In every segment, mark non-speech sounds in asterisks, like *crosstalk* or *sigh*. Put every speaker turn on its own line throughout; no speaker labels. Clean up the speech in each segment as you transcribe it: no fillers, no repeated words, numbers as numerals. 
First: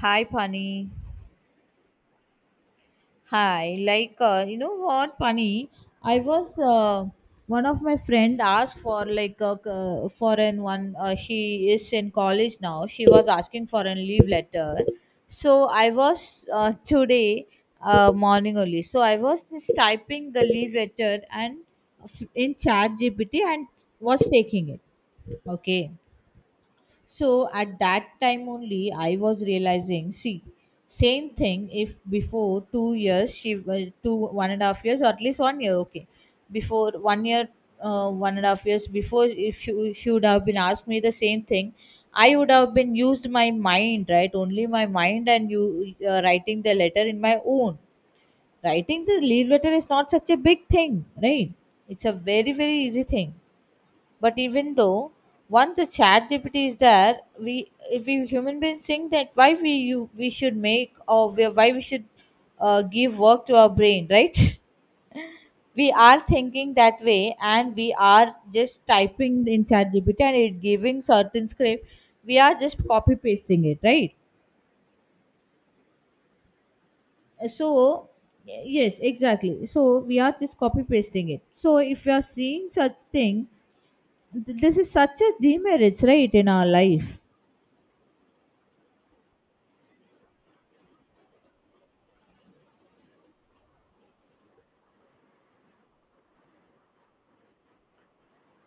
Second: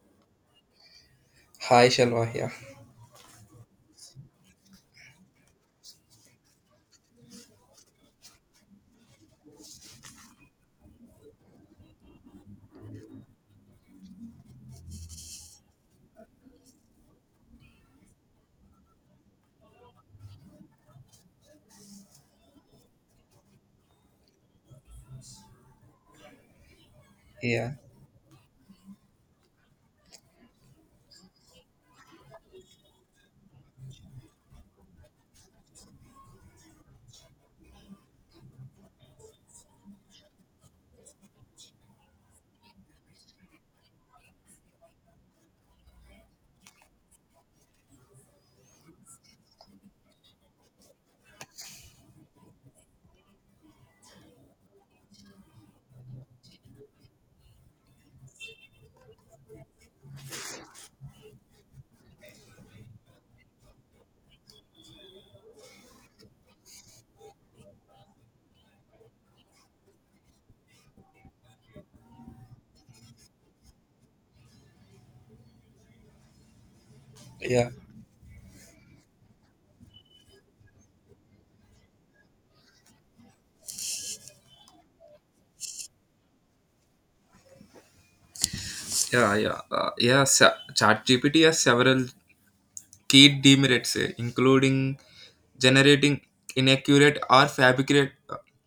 Hi, Pani.
Hi, Shalwa. Yeah,
Hi. You know what, Pani? I was One of my friend asked for a foreign one. She is in college now. She was asking for a leave letter. So I was today morning only. So I was just typing the leave letter and in Chat GPT and was taking it. Okay. So
yeah,
at that time only, I was realizing, see, same thing if before 2 years, two, 1.5 years, or at least 1 year, okay. Before 1 year, 1.5 years before, if she would have been asked me the same thing, I would have been used my mind, right? Only my mind and you writing the letter in my own. Writing the leave letter is not such a big thing, right? It's a very, very easy thing, but even though once the chat GPT is there, we if we human beings think that why we you we should make or we, why we should give work to our brain, right? *laughs* We are thinking that way, and we are just typing in chat GPT and it giving certain script. We are just copy pasting it, right? So
yeah,
yes, exactly. So we are just copy pasting it. So if you are seeing such thing, this is such a demerits, right, in our life.
yeah, yeah. Yeah. ChatGPT has several key demerits, including generating inaccurate or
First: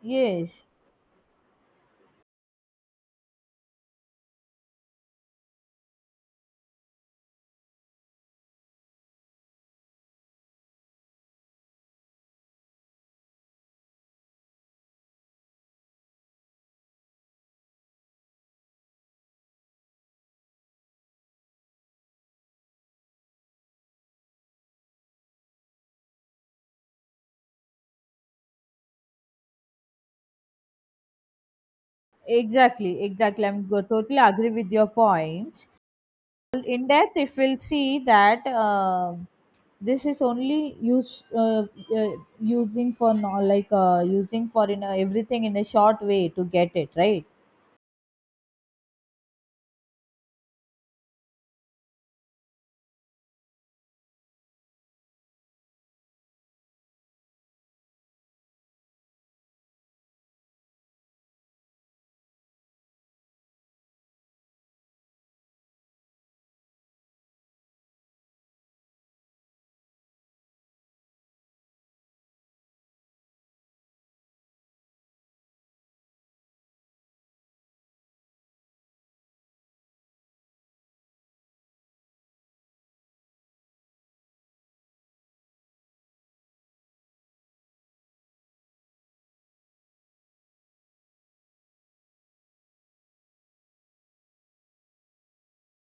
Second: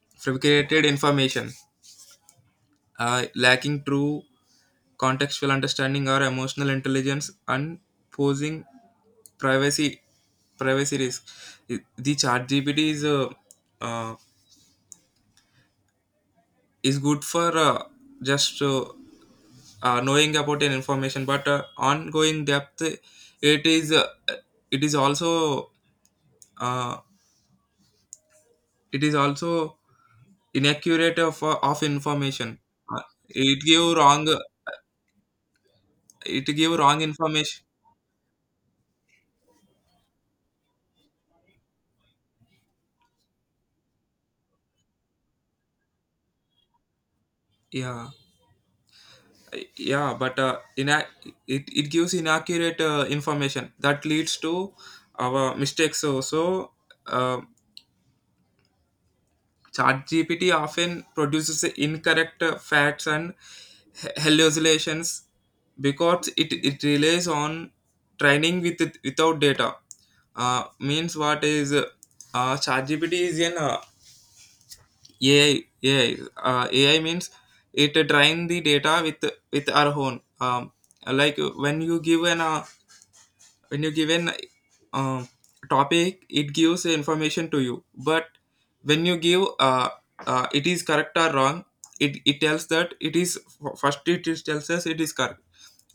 Yes.
fabricated information, lacking true contextual understanding or emotional intelligence, and posing privacy privacy risk. The ChatGPT uh, is good for just knowing about an information, but ongoing depth it is uh, it is also uh, it is also inaccurate of information. uh,
Exactly, exactly.
it give
Totally
wrong
agree with your points.
it give
In
wrong
depth, if we'll
information.
see that this is only use uh, using for no, like using for in a, everything in a short way to get it right.
yeah yeah but it gives inaccurate information that leads to our mistakes. So so, uh, ChatGPT often produces incorrect facts and hallucinations because it relies on training with it, without data. Means what is ChatGPT is an AI. AI, AI means it train the data with our own. Like when you give an when you given um, topic, it gives information to you. But when you give it is correct or wrong, it tells that it is first it is tells us it is correct.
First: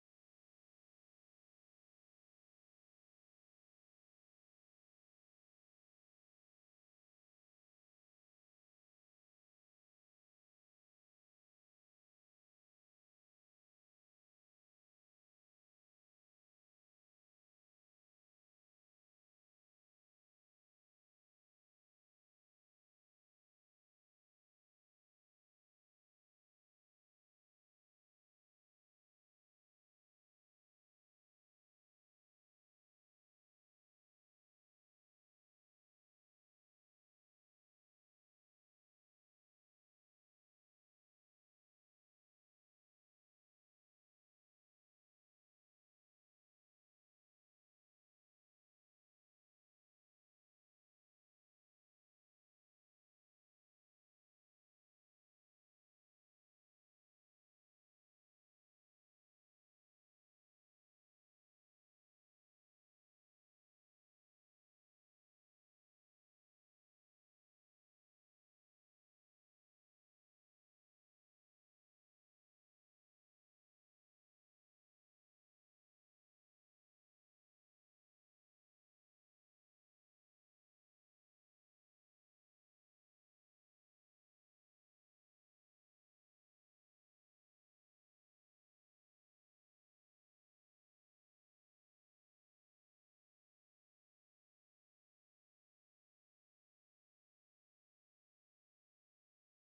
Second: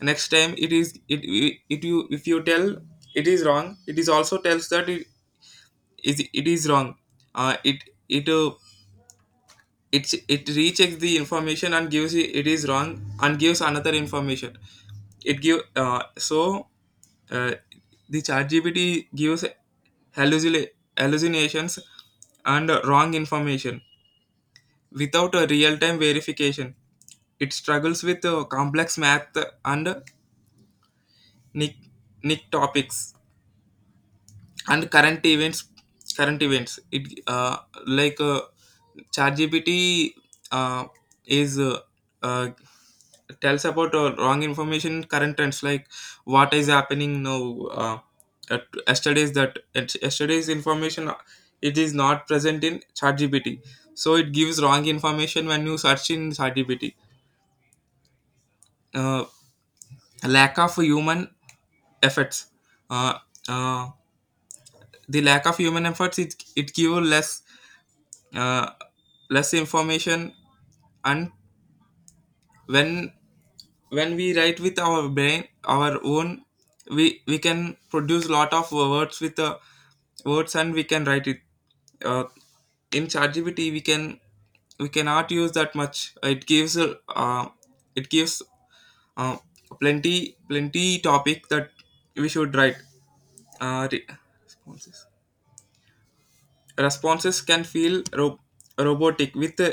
Next time it is it, it, it you if you tell it is wrong, it is also tells that it is wrong. Uh, it it uh, it it rechecks the information and gives it, it is wrong, and gives another information. It give so uh, the ChatGPT gives hallucina- hallucinations and wrong information without a real-time verification. It struggles with complex math, and nick nick topics, and current events. Current events. It like ChatGPT uh, is uh, tells about wrong information, current trends, like what is happening now. uh, at yesterday's that at yesterday's information, it is not present in ChatGPT, so it gives wrong information when you search in ChatGPT. uh, Lack of human efforts. uh, uh, the lack of human efforts, it gives less uh, less information. And when when we write with our brain, our own, we can produce lot of words with words and we can write it. uh, in ChatGPT we cannot use that much. It gives it gives uh, plenty plenty topic that we should write. uh, re- Responses can feel robotic with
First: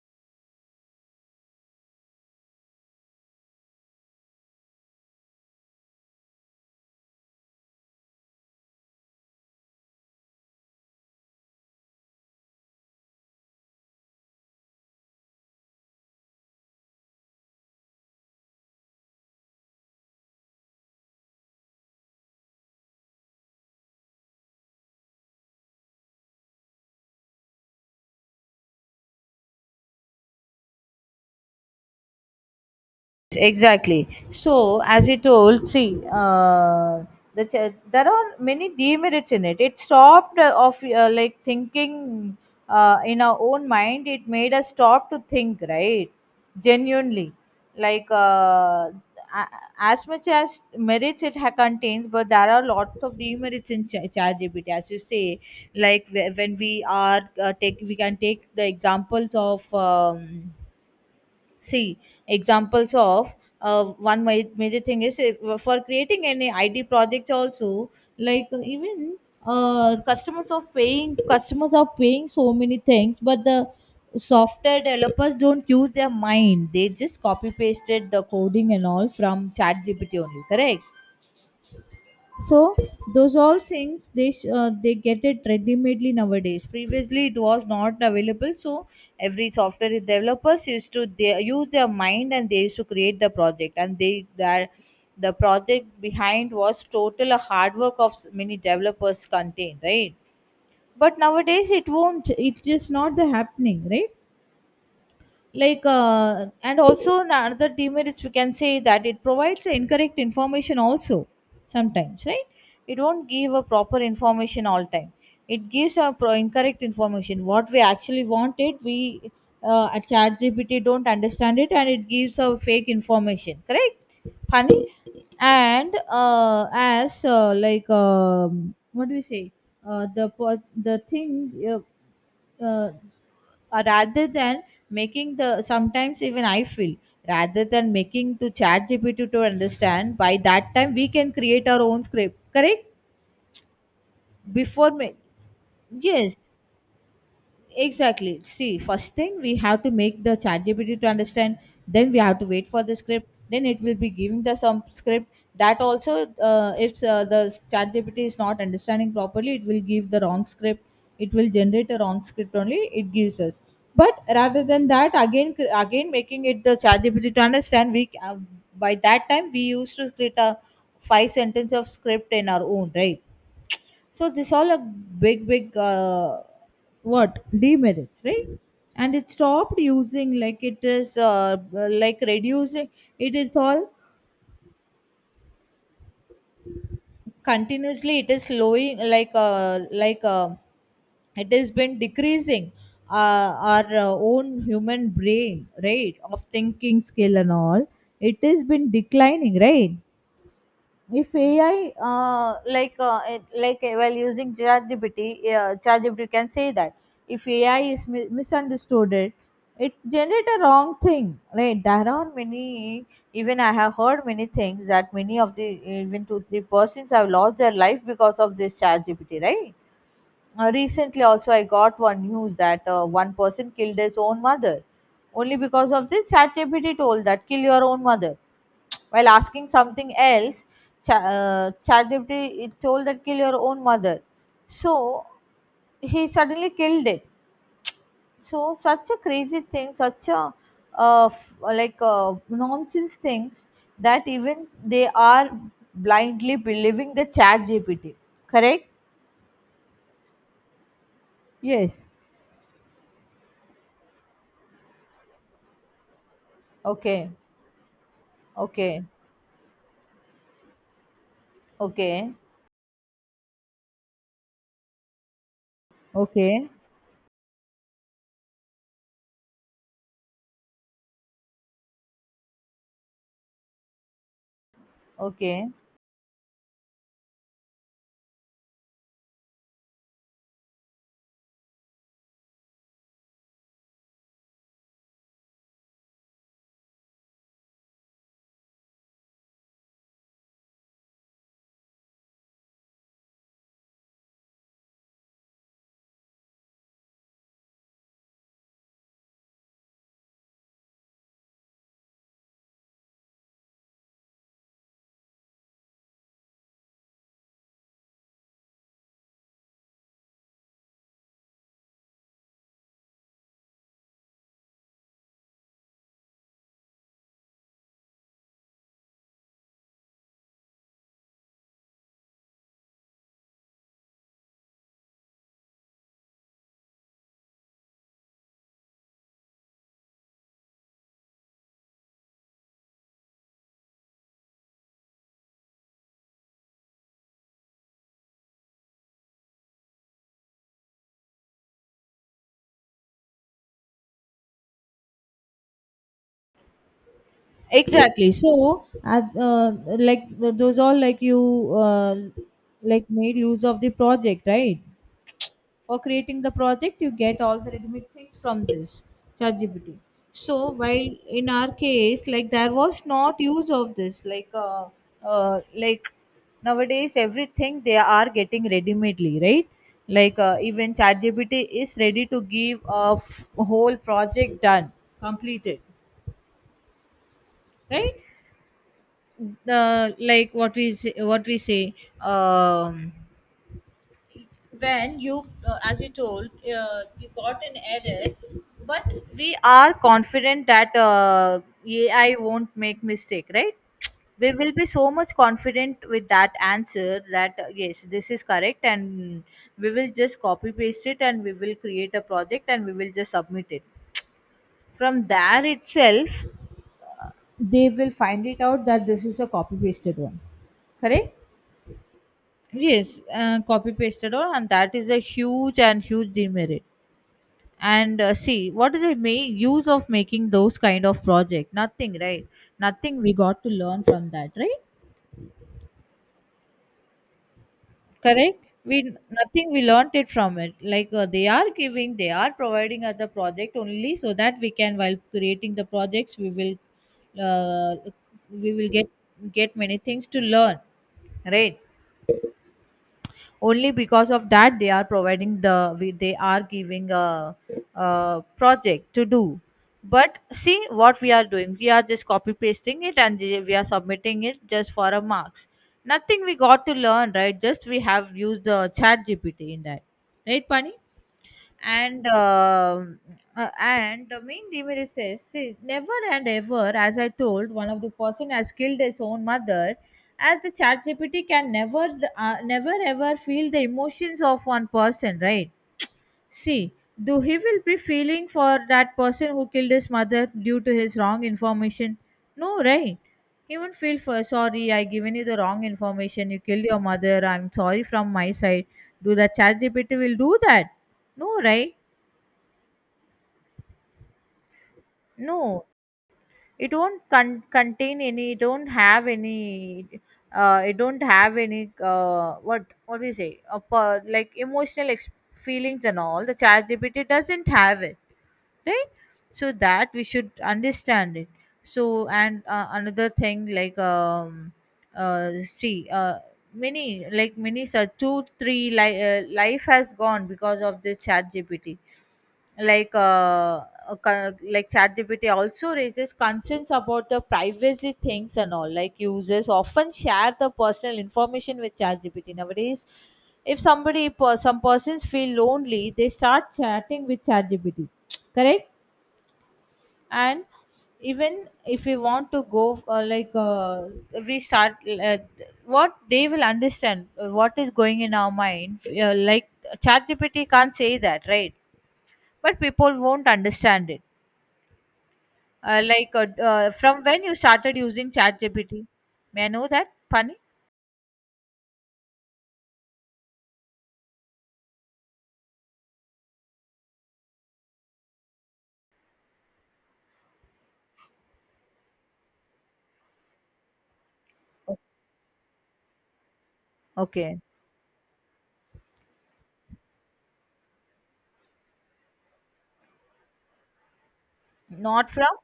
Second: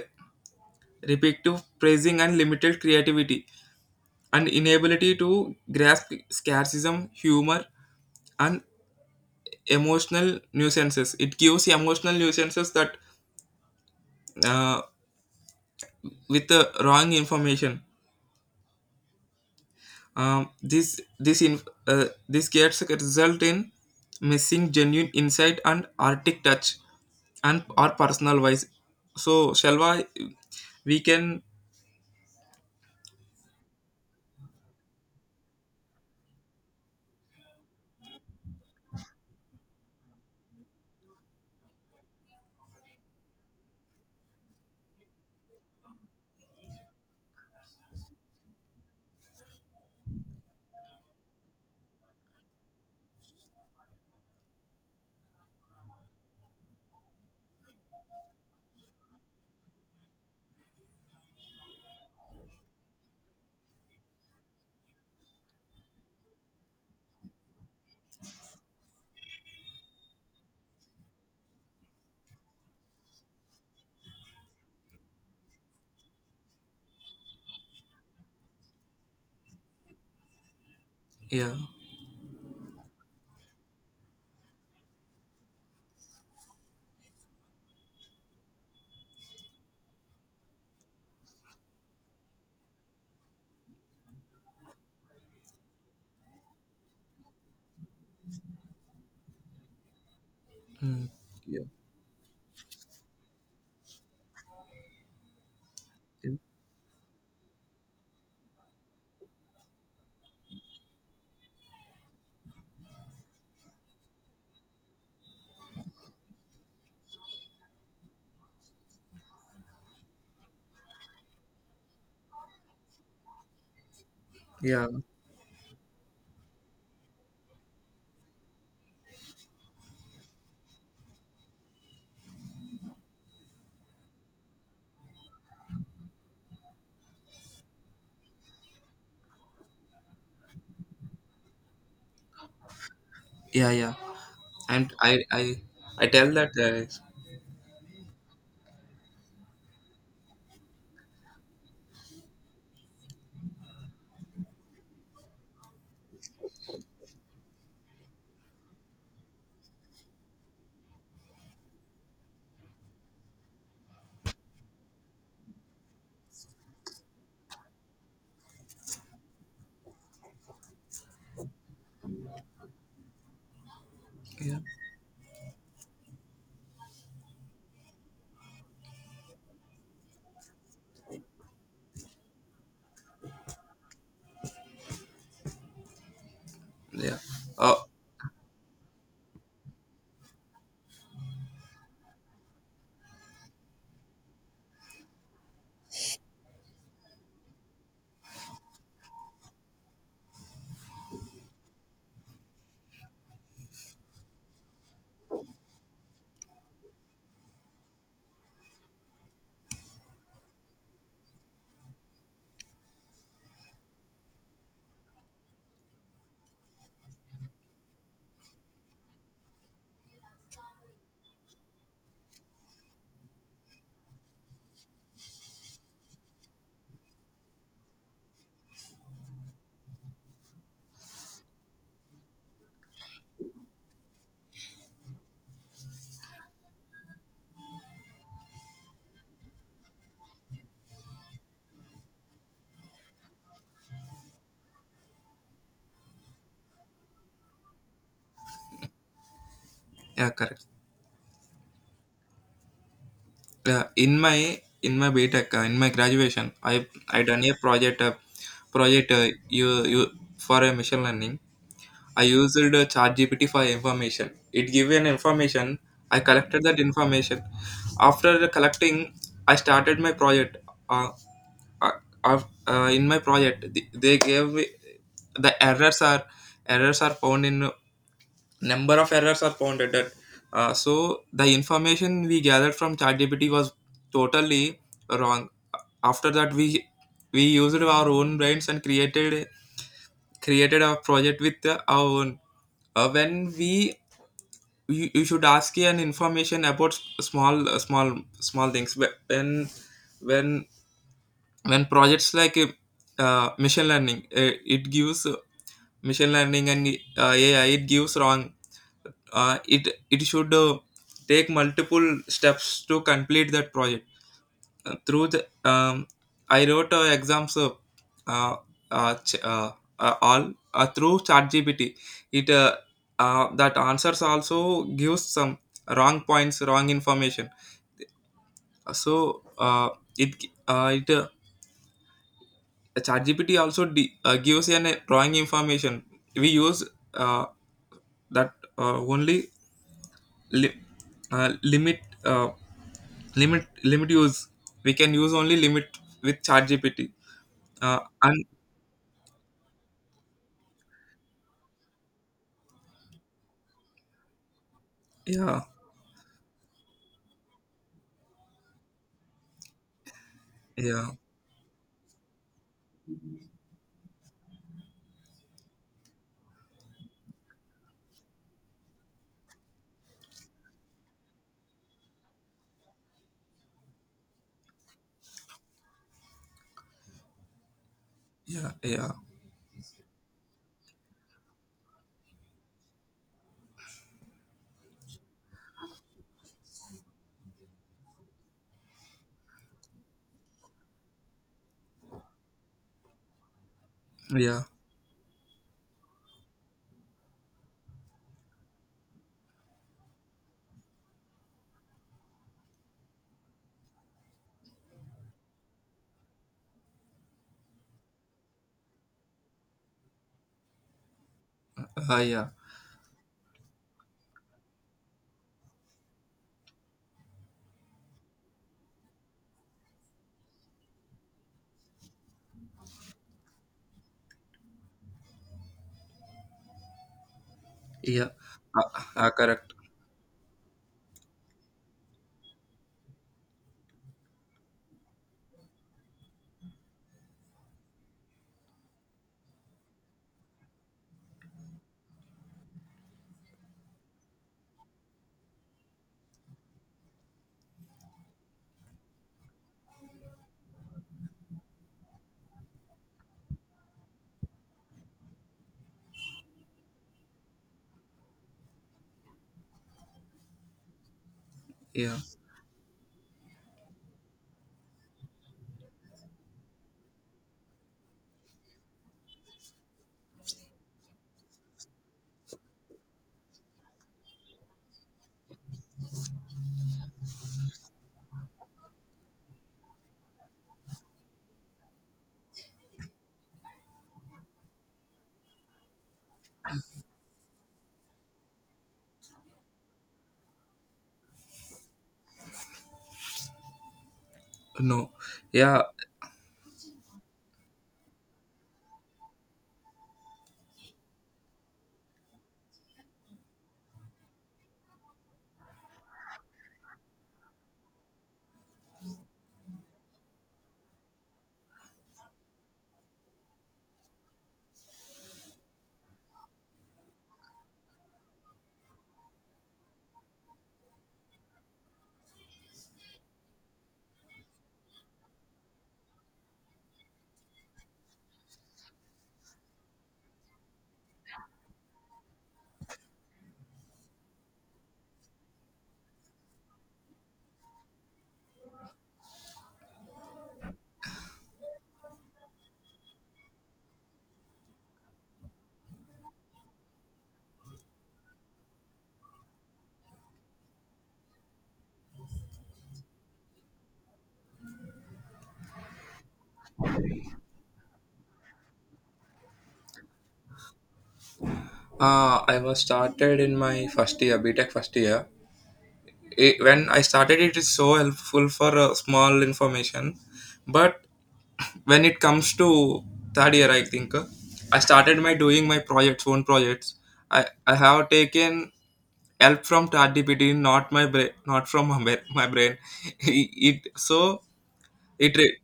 repetitive praising and limited creativity, and inability to grasp scarcism, humor, and emotional nuisances. It gives emotional nuisances that uh, with the wrong information. Um, this this in, this gets a result in missing genuine insight and arctic touch and or personal wise. So Shalva, we can.
Exactly, so as you told, see, there are many demerits in it. It stopped of like thinking in our own mind. It made us stop to think, right, genuinely. like uh, a- as much as merits it contains, but there are lots of demerits in ChatGPT, as you say. When we are take we can take the examples of see, examples of one major thing is for creating any ID projects also, like even customers are paying, customers are paying so many things, but the software developers don't use their mind. They just copy pasted the coding and all from Chat GPT only, correct?
Yeah.
So those all things they get it ready-madely nowadays. Previously it was not available, so every software developers used to they use their mind and they used to create the project, and the project behind was total a hard work of many developers contained, right? But
Yeah.
nowadays it won't, it is not the happening, right? And also another demerits we can say that it provides the incorrect information also, sometimes, right? It won't give a proper information all time. It gives a incorrect information. What we actually wanted, we at chat gpt don't understand it, and it gives a fake information, correct? Funny.
Yeah.
And as like what do we say, the po- the thing uh, rather than making the sometimes even I feel, rather than making to chat gpt to understand, by that time we can create our own script, correct?
Yeah. Yeah.
before
And
ma-
I tell
yes.
that.
Exactly. See, first thing we have to make the chat GPT to understand, then we have to wait for the script, then it will be giving the some script. That also, if the chat GPT is not understanding properly, it will give the wrong script. It will generate a wrong script only, it gives us. But rather than that, again making it the chat GPT to understand, we by that time we used to create a five sentence of script in our own, right? So this
Yeah.
all a big, what demerits, right? And it stopped using, like it is like reducing. It is all
Yeah. uh,
continuously. It is slowing like, it has been decreasing our own human brain, right, of thinking skill and all. It has been declining, right? If AI, while using ChatGPT, ChatGPT can say that if AI is misunderstood, it generate a wrong thing. Right? There are many. Even I have heard many things that many of the even 2 3 persons have lost their life because of this ChatGPT. Right? Recently, also, I got one news that one person killed his own mother only because of this. ChatGPT told that kill your own mother while asking something else. ChatGPT it told that kill your own mother. So he suddenly killed it. So such a crazy thing, such a nonsense things, that even they are blindly believing the ChatGPT. Correct?
Yeah, correct.
Yes.
In my in my BTEC, in my graduation, I
Okay.
done a project
Okay.
project you you for a machine learning. I
Okay.
used ChatGPT for information. It gave an information. I collected
Okay.
that information. After collecting, I started my project. Uh, uh, in my project, they gave the
Okay.
errors are found in, number of errors are found at that. So the information we gathered from ChatGPT was totally wrong. After that, we used our own brains and created a project with our own. When we You, you should ask an information about small things. When when projects like uh, machine learning uh, it gives uh, machine learning and AI, it gives wrong it it should take multiple steps to complete that project. Through the I wrote exams uh, ch- all through ChatGPT. It That answers also gives some wrong points, wrong information. So it it ChatGPT also gives an wrong information. We use uh, that only li- limit. Limit limit use We can use only limit with chat gpt.
Exactly,
And
so those all, like you like made use of the project, right?
Yeah.
For creating the project you get all the readymade things from this ChatGPT. So while
Yeah.
in our case, like there was not use of this, uh, like nowadays everything they are getting ready-madely, right? Like even ChatGPT is ready to give a whole project done, completed, right?
Yeah. Yeah.
The what we say, um when you, as you told, you got an error, but we are confident that AI won't make mistake, right? We
Yeah.
will be so much confident with that answer that yes, this is correct, and we will just copy paste it, and we will create a project, and we will just submit it. From there itself, they will find it out that this is a copy pasted one, correct?
Yeah.
Yes, copy pasted one, and that is a huge and huge demerit. And see, what is the may use of making those kind of project? Nothing, right? Nothing we got to learn from that, right?
Yeah.
Correct.
uh,
We Nothing
Correct.
we learnt it from it. Like they are giving, they are providing us the project only so that we can, while creating the projects we will uh, we will get get many things to learn, right? Only because of that they are providing the they are giving a project to do. But see what we are doing? We are just copy pasting it, and we are submitting it just for a marks. Nothing we got to learn, right? Just we have used the chat gpt in that, right, Pani?
Yeah.
And and the main demon says, see, never and ever, as I told, one of the person has killed his own mother, as the chat gpt can never never ever feel the emotions of one person, right? See, do he will be feeling for that person who killed his mother due to his wrong information? No, right? He won't feel for sorry, I given you the wrong information, you killed your mother, I'm sorry from my side. Do the chat gpt will do that? No, right?
No. Yeah.
No. It won't contain any, it don't have any what do you say, a per- like emotional feelings and all, the chat gpt doesn't have it, right? So that we should understand it. So and another thing, like see many, like many such 2 3 life has gone because of this chat gpt. like uh, like ChatGPT also raises concerns about the privacy things and all. Like users often share the personal information with ChatGPT nowadays. If some persons feel lonely, they start chatting with ChatGPT, correct? And even if we want to go we start uh, what they will understand, what is going in our mind, like ChatGPT can't say that, right? But people won't understand it. From when you started using ChatGPT? May I know that, Pani?
Uh, i was started in my first year, btech first year. When I started, it is so helpful for small information. But when it comes to third year, I think I
O-
started my projects, own projects. i
Okay.
i have taken help from ChatGPT, not my brain, not from my brain. *laughs* it so
Not
it
from?
re-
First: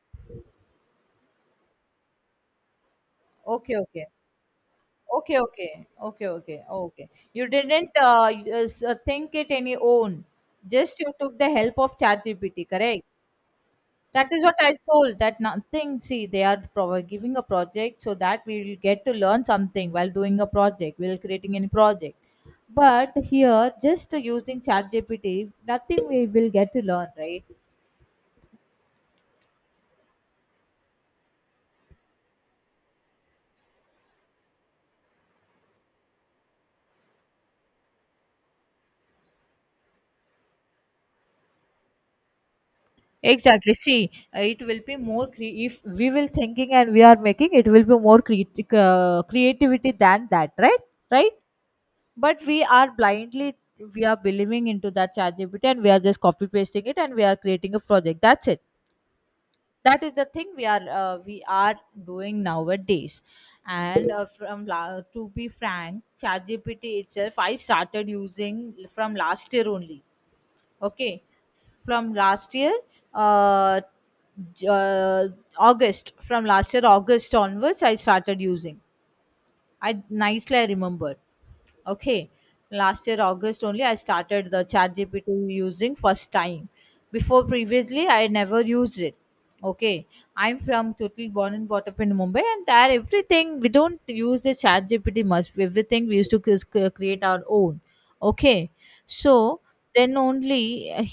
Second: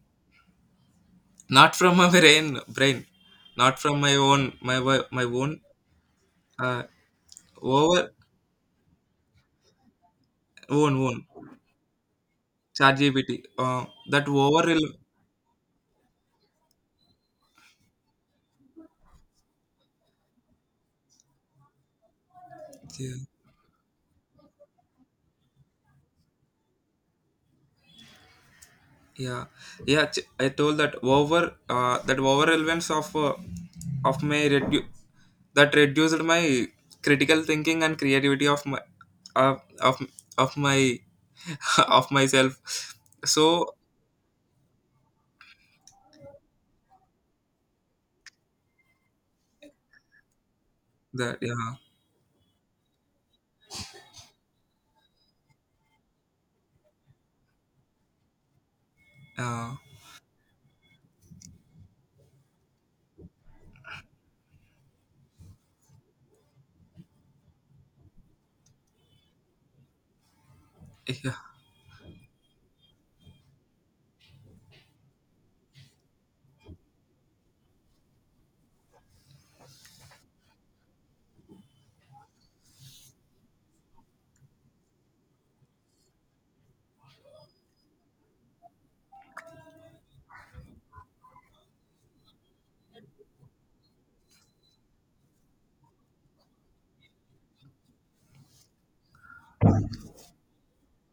Not from my brain,
Okay,
not from
okay.
my own, my
Okay,
own.
okay. Okay, okay.
Uh,
Okay. You didn't
over
think it any own.
Own
Just you took
own
the help of ChatGPT, correct?
ChatGPT. Uh, that
That is what
over
I told, that nothing. See, they are giving a project so that we will get to learn something while doing a project, while creating any project. But here, just using ChatGPT, nothing we will get to learn, right?
Yeah. Yeah. I told that over that overrelevance of of my redu- that reduced my critical thinking and creativity of uh, of my *laughs* of myself. So
Exactly. See, it will be more if we will thinking and we are making it will be more creativity than that, right? Right?
that Yeah.
But we are blindly, we are believing into that chat GPT, and we are just copy pasting it, and we are creating a project. That's it.
uh,
That is the thing we are doing nowadays. And To be frank, ChatGPT itself, I started using from last year only. Okay,
yeah.
from last year, uh, J- uh, August, from last year, August onwards, I started using. I nicely I remember, okay, last year August only I started the chat gpt using first time. Before, previously I never used it. Okay, I'm from, totally born and brought up in Mumbai, and there everything, we don't use the chat gpt much, everything we used to create our own. Okay, so then only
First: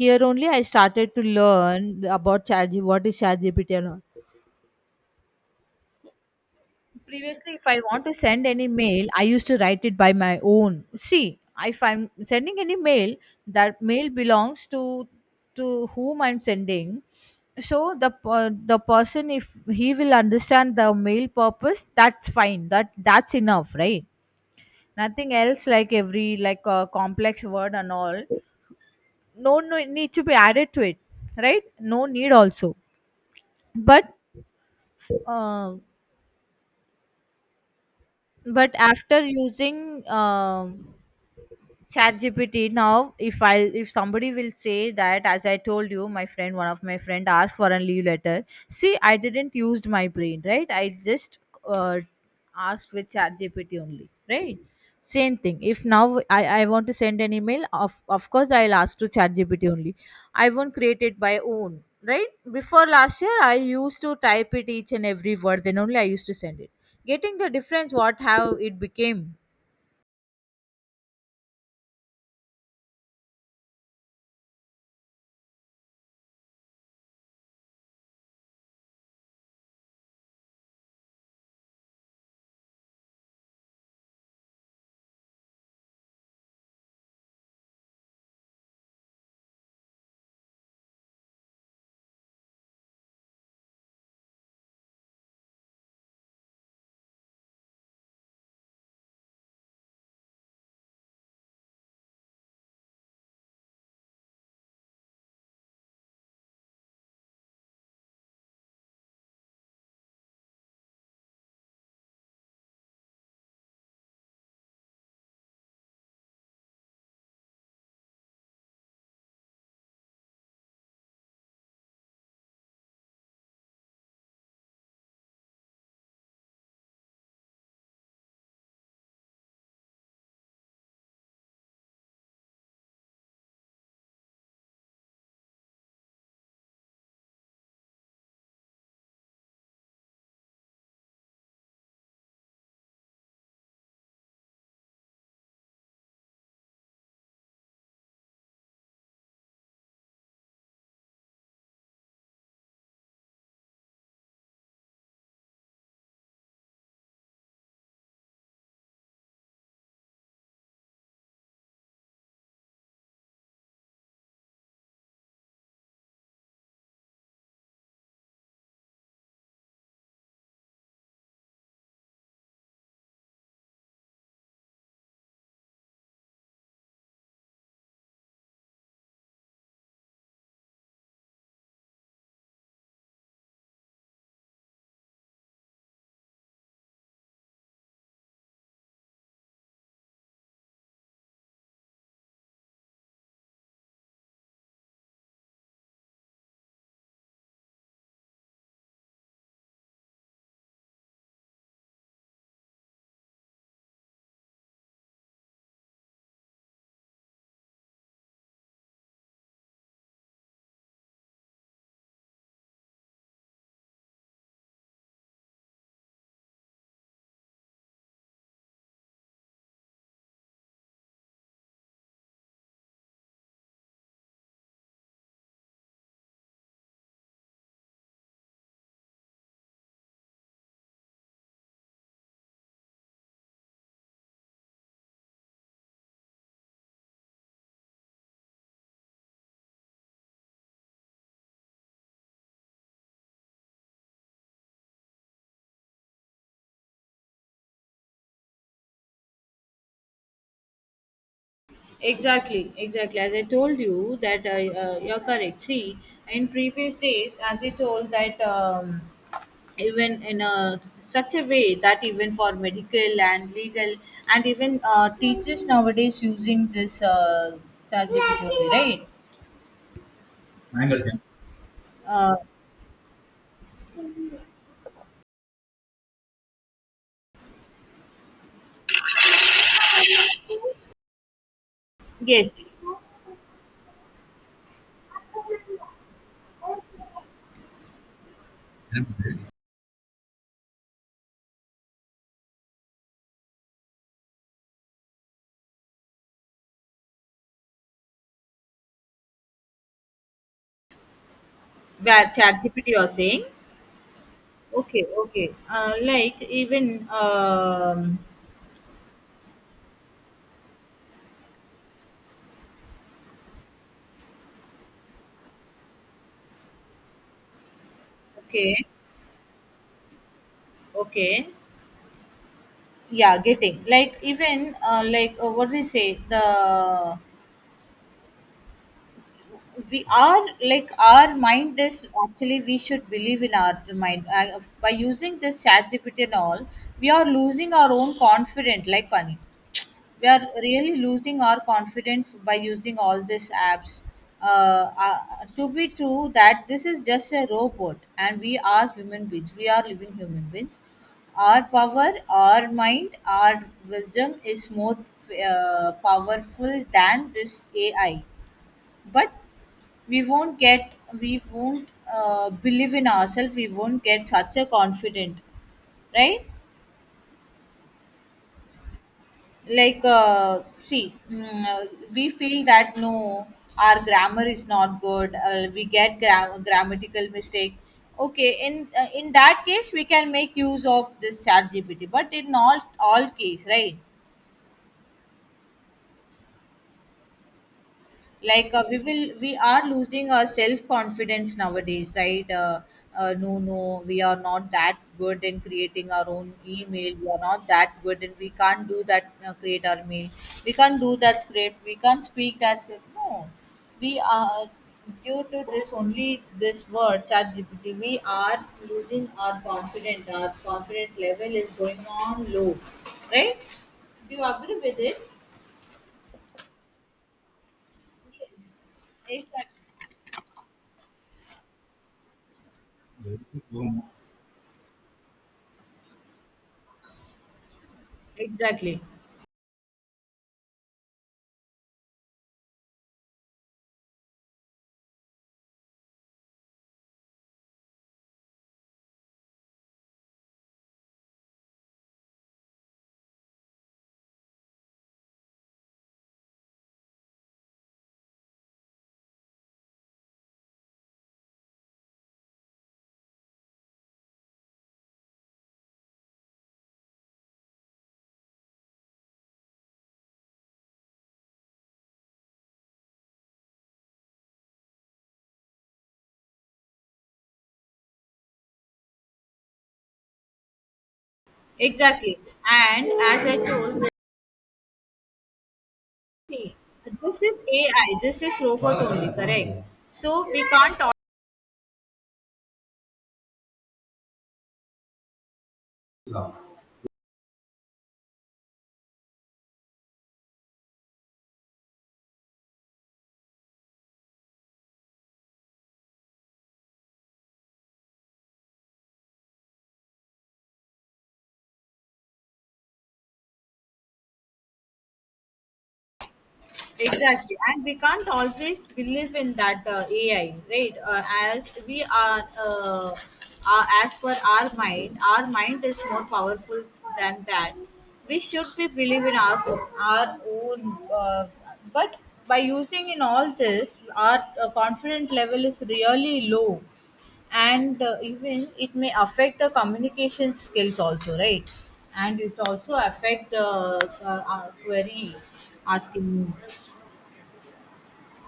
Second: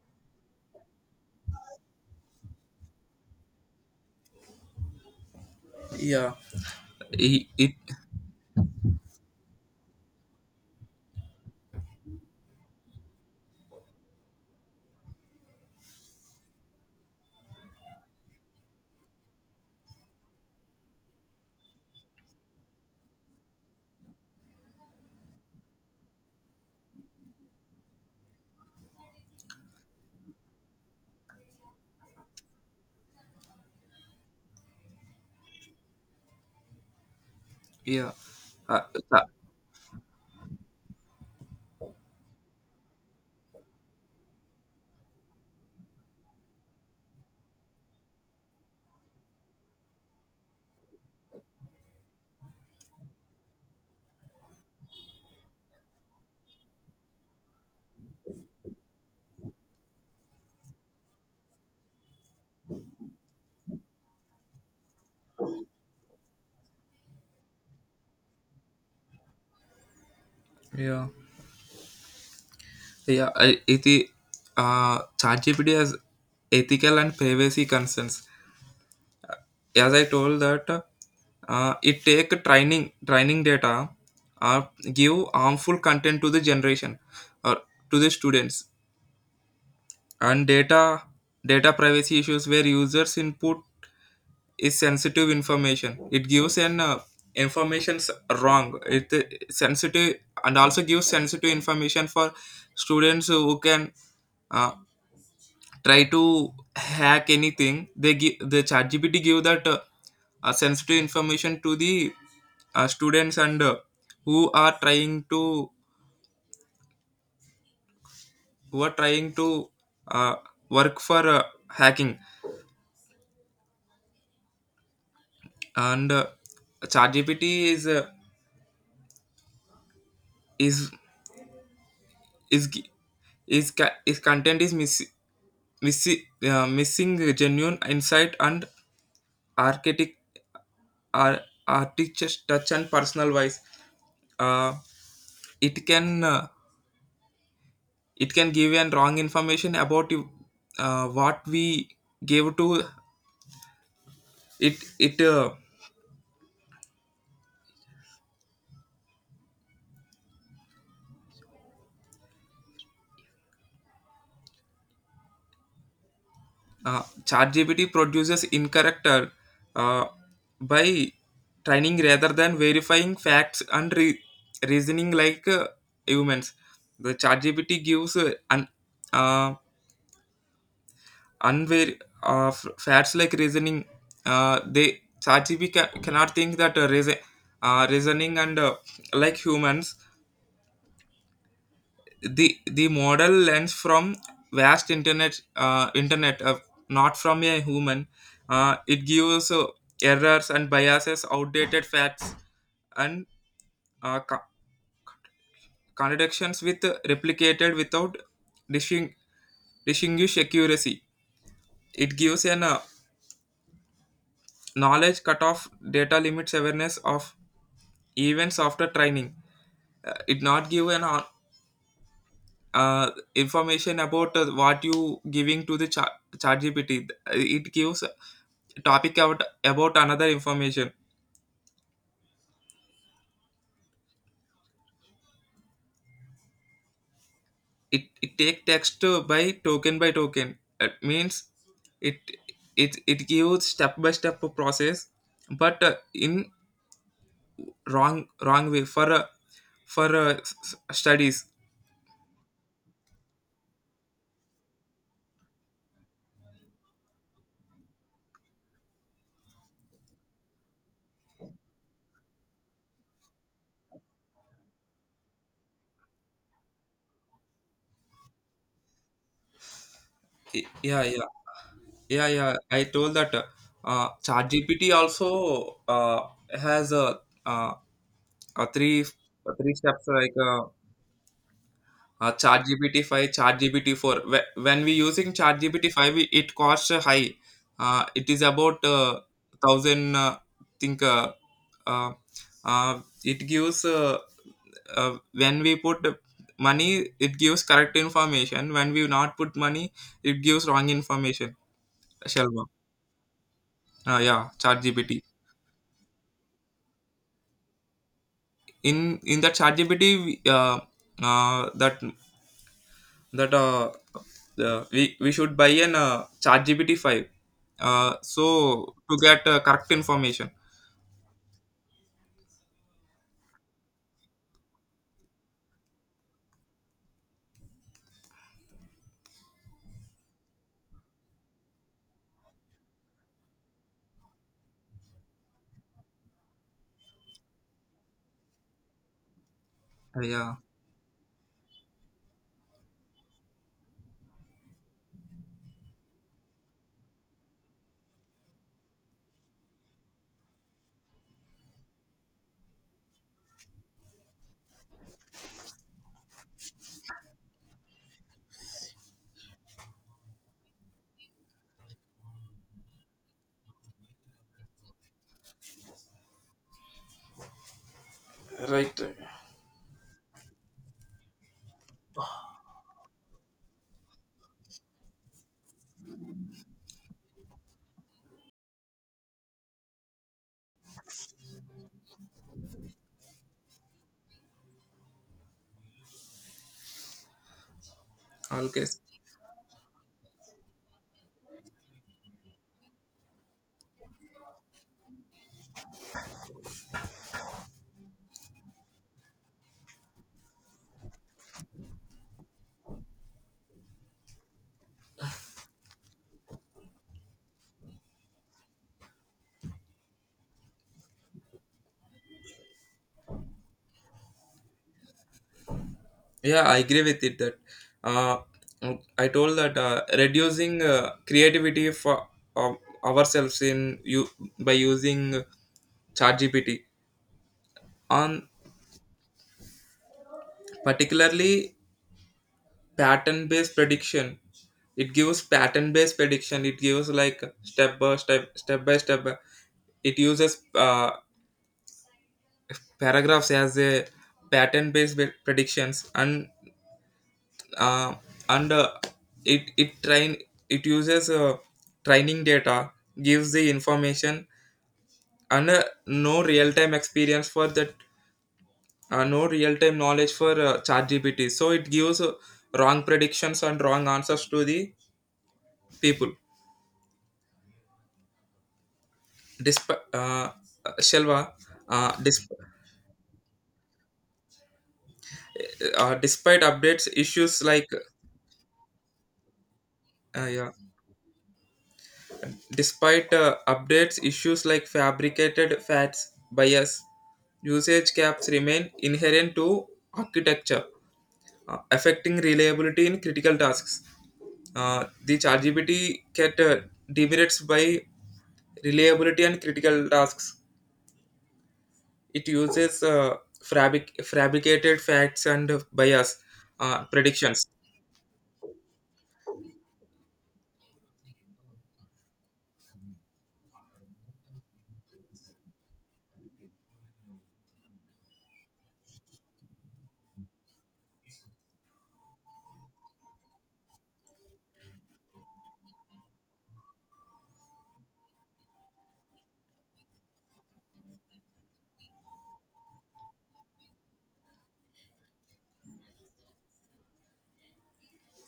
here only I started to learn about chat, what is chat gpt
Yeah. it,
previously if
it
I want to send any mail I used to write it by my own. See, if I'm sending any mail, that mail belongs to whom I'm sending, so the person, if he will understand the mail purpose, that's fine, that's enough, right? Nothing else, like every, like complex word and all, no, no need to be added to it, right? No need also. But uh,
Yeah.
but
uh,
after
uh,
using chat gpt now if I, if somebody will say that, as I told you, my friend, one of my friend asked for a leave letter. See, I didn't used my brain, right? I just uh, asked with chat gpt only, right? Same thing, if now I want to send an email, of course I'll ask to chat gpt only. I won't create it by own, right? Before last year I used to type it each and every word, then only I used to send it. Getting the difference, what, how it became.
yeah. yeah I- it chat gpt has ethical and privacy concerns. As I told that, it take training data, uh, give harmful content to the generation or to the students. And data privacy issues where users input is sensitive information. It gives an information's wrong. It Sensitive and also gives sensitive information for students who can uh, try to hack anything. They give the ChatGPT, give that sensitive information to the students. And who are trying to who are trying to uh, work for hacking and chat is uh, is is gi- is ca- is content is miss, missing genuine insight and archaic ar- artistic touch and personal voice. uh, it can uh, it can give an wrong information about you, what we gave to it. it uh, uh, ChatGPT produces incorrect uh, by training rather than verifying facts and reasoning like humans. The ChatGPT gives uh, unver- facts like reasoning. They ChatGPT cannot think that reasoning and like humans. The model lens from vast internet not from a human. It gives errors and biases, outdated facts, and uh, co- contradictions with replicated without disting- distinguish accuracy. It gives an knowledge cutoff data, limits awareness of events after training. It not give an information about what you giving to the chat gpt. It gives topic about another information. It take text by token by token. It means it it gives step by step process, but in wrong way for studies.
Exactly, exactly. As I told you that I, you're correct. See, in previous days, as you told that even in a, such a way that even for medical and legal, and even teachers nowadays using this ChatGPT only, right?
Yeah. Yeah. Yeah.
Uh,
Yeah. I told that chat gpt also has a uh, uh, three three steps like
yes,
chat gpt 5, chat gpt 4. When we using chat gpt 5, it costs high. It is about thousand think uh, uh, it gives uh, when we put money, it gives correct information. When we not put money, it gives wrong information.
that
Shalva.
ChatGPT you're saying.
Yeah, chat
Okay,
gpt.
okay. Like even
in in that chat gpt, uh, that that we should buy an chat gpt 5,
okay,
so to get correct information.
okay. Yeah, getting, like even like what we say, the, we are like, our mind is actually, we should believe in our mind. Uh, by using this chat gpt and all, we are losing our own confidence, like one, we are
Yeah.
really losing our confidence by using all these apps. Uh, uh, to be true, that this is just a robot, and we are human beings. We are living human beings. Our power, our mind, our wisdom is more powerful than this AI. But we won't get, we won't believe in ourselves. We won't get such a confident, right?
Right.
Like see, we feel that no, our grammar is not good, we get grammatical mistake. Okay, in that case we can make use of this chat gpt but in all case, right? Like
Okay.
we are losing our self confidence nowadays, right? No, no, we are not that good in creating our own email, we are not that good, and we can't do that, create our mail, we can't do that script, we can't speak that script, no. We are, due to this only, this word chat gpt we are losing our confidence, our confidence level is going on low, right? Do you agree with it?
Yeah, I agree with it. That uh
Yes,
I told that
exactly,
reducing creativity for of ourselves in you by using chat gpt on
exactly.
particularly pattern based prediction. It gives pattern based prediction. It gives like step by step, step by step. It uses paragraphs as a pattern based predictions. Uh, and It it train, it uses training data, gives the information, and no real time experience for that. No real time knowledge for chat gpt, so it gives wrong predictions and wrong answers to the people. Despite Shelva,
Exactly,
dis-
and as I told, they
despite
say,
updates
this
issues
is
like
AI, this is robot only, correct? So we
yeah,
can't.
despite updates issues like fabricated fats bias, usage caps, remain inherent to architecture, affecting reliability in critical tasks. The ChatGPT cat demerits by reliability and critical tasks. It uses fabricated facts and bias
Exactly,
predictions.
and we can't always believe in that AI, right? As we are, as per our mind is more powerful than that. We should be believe in our own, but by using in all this, our confidence level is really low, and even it may affect the communication skills also, right? And it also affect the query asking.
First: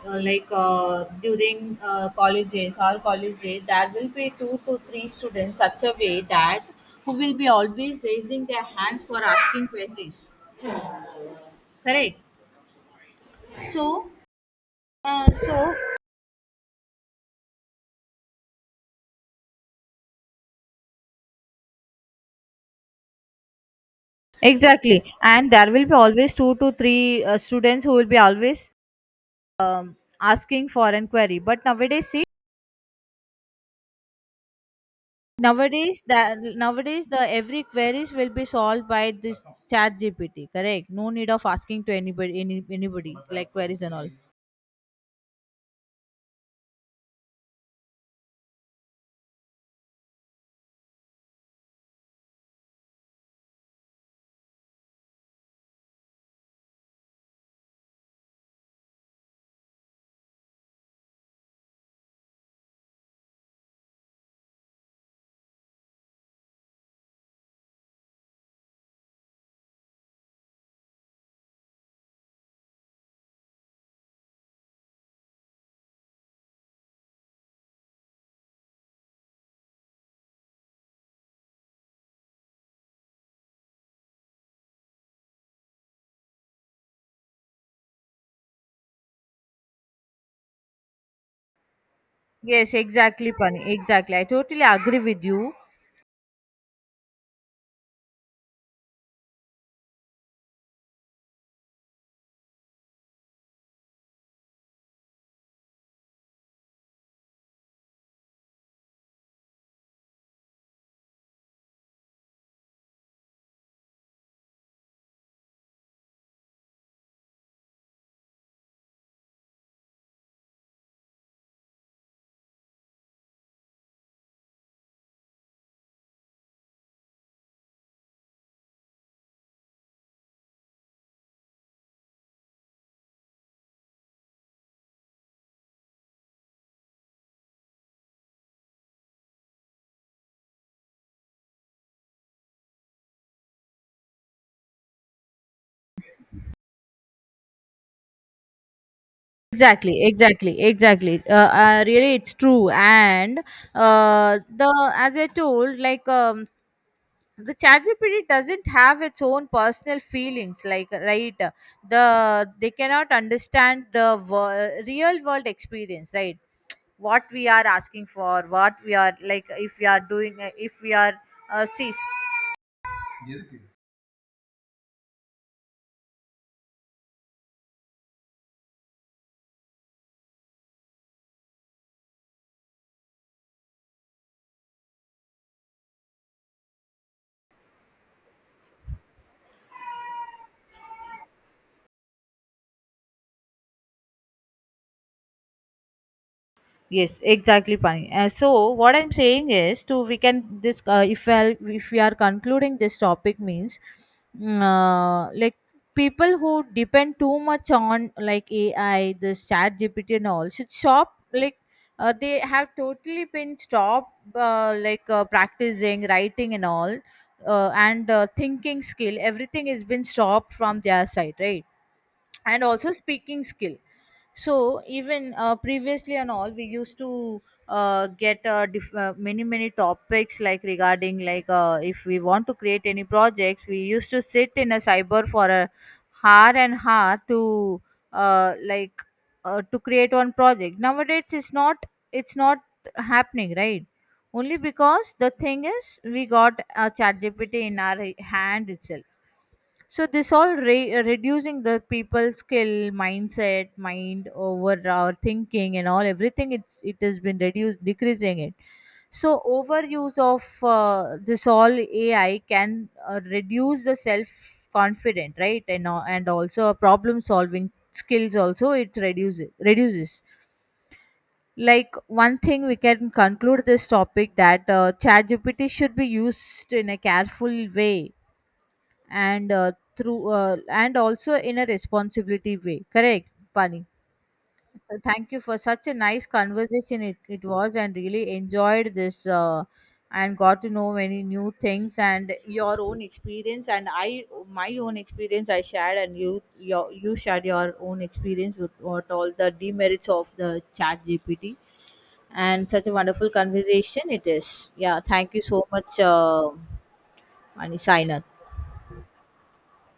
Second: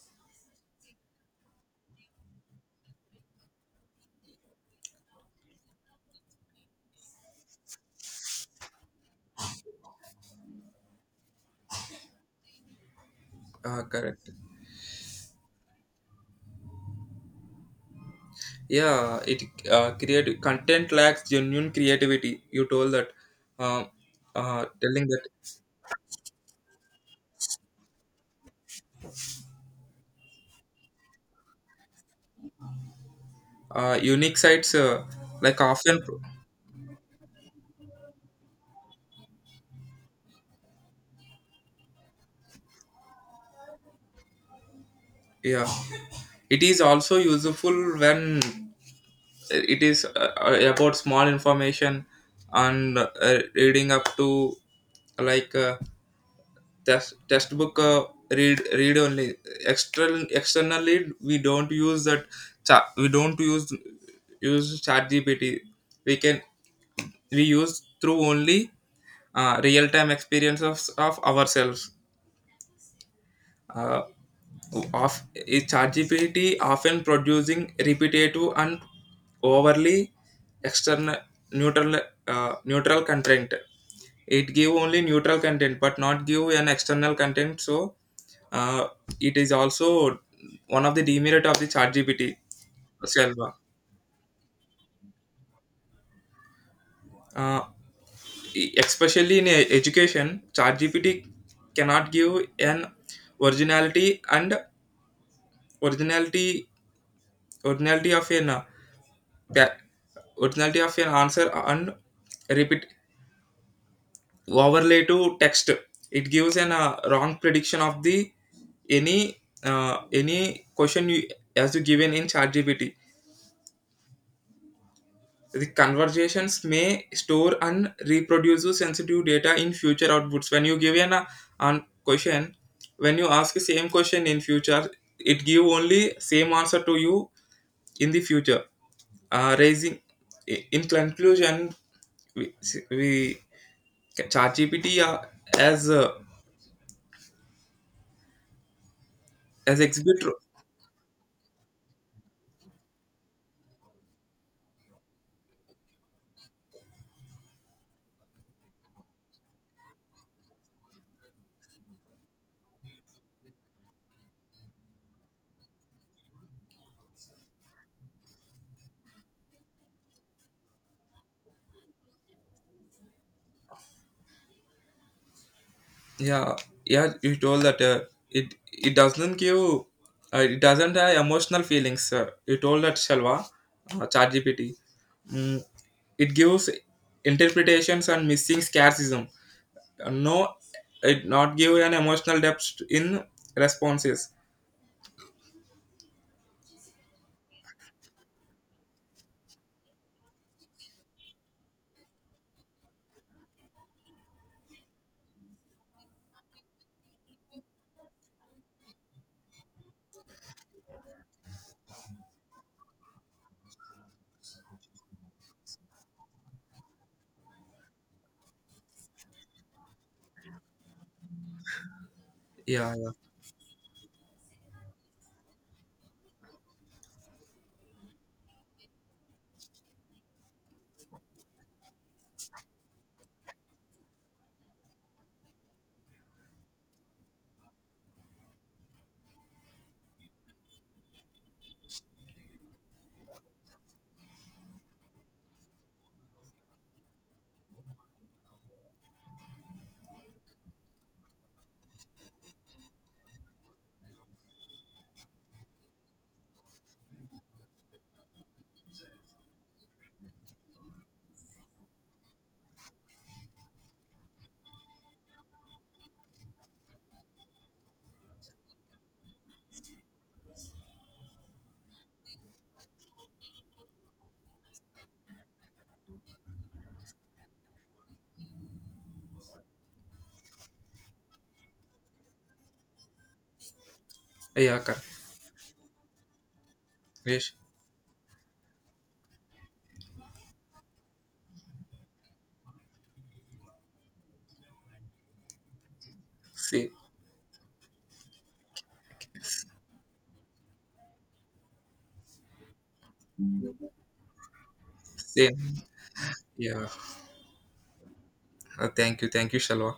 Uh, like during college days or college day, there will be two to three students, such a way that who will be always raising their hands for asking queries, correct? So
Correct.
so
Yeah, it create content lacks genuine creativity. You told that, uh,
exactly.
telling that
And there will be always two to three students who will be always asking for an query. But nowadays, see,
unique sites. Like
nowadays
often,
that nowadays the every queries will be solved by this chat GPT. Correct. No need of asking to anybody, any, anybody, like queries and all.
yeah, it is also useful when it is about small information, and reading up to, like. Test Textbook read only. Externally we don't use that. Cha- we don't use Use ChatGPT. We can we use through only real time experience of ourselves. Uh, of is ChatGPT often producing repetitive and overly external neutral neutral content. It give only neutral content, but not give an external content. So uh, it is also one of the demerit of the ChatGPT
Yes, exactly,
itself.
Pani. Exactly. I totally agree with you.
Uh, Especially in education, ChatGPT cannot give an originality and originality originality of an pa- originality of an answer, and repeat overlay to text. It gives an wrong prediction of the any any question you, as you given in ChatGPT. The conversations may store and reproduce sensitive data in future outputs. When you give an question, when you ask the same question in future, it give only same answer to you in the future. Uh, raising in conclusion, we, we ChatGPT as uh, as
Exactly,
exhibit
exactly, exactly. Really, it's true. And the, as I told, like the ChatGPT doesn't have its own personal feelings, like, right? They cannot understand the real world experience. Right, what we are asking for, what we are like, if we are doing, if we are see.
yeah. Yeah. You told that it it doesn't give it doesn't have emotional feelings. You told that, Shalva. Chat gpt, mm, it gives interpretations and missing scarcism. No, it not give an emotional depth in responses.
Yes, exactly, Pani. So what I'm saying is, to, we can this, if I, if we are concluding this topic means, like people who depend too much on like AI, this Chat GPT and all should stop. Like they have totally been stopped, like practicing writing and all, and thinking skill. Everything has been stopped from their side, right? And
Yeah.
also speaking skill. So even previously and all, we used to get many many topics, like regarding, like if we want to create any projects, we used to sit in a cyber for a hour and hour to like to create one project. Nowadays it's not, it's not happening, right? Only because the thing is, we got a chat gpt in our hand itself. So this all reducing the people skill, mindset, mind over our thinking and all, everything. It has been reduced, decreasing it. So overuse of this all AI can reduce the self confident, right? And and also problem solving skills also it reduces. Like one thing, we can conclude this topic that ChatGPT should be used in a careful way, and through and also in a responsibility way, correct Pani?
Yeah. Yeah,
So
correct.
thank you for such a nice conversation, it
Yes.
was, and really enjoyed this, and got to know many new things, and your own experience, and I, my own experience I shared, and
See.
you shared your own experience with what all the demerits of the chat GPT and such a wonderful conversation it is. Yeah, thank you so
Same.
much,
Yeah.
Pani Sainath.
Thank you Shalva.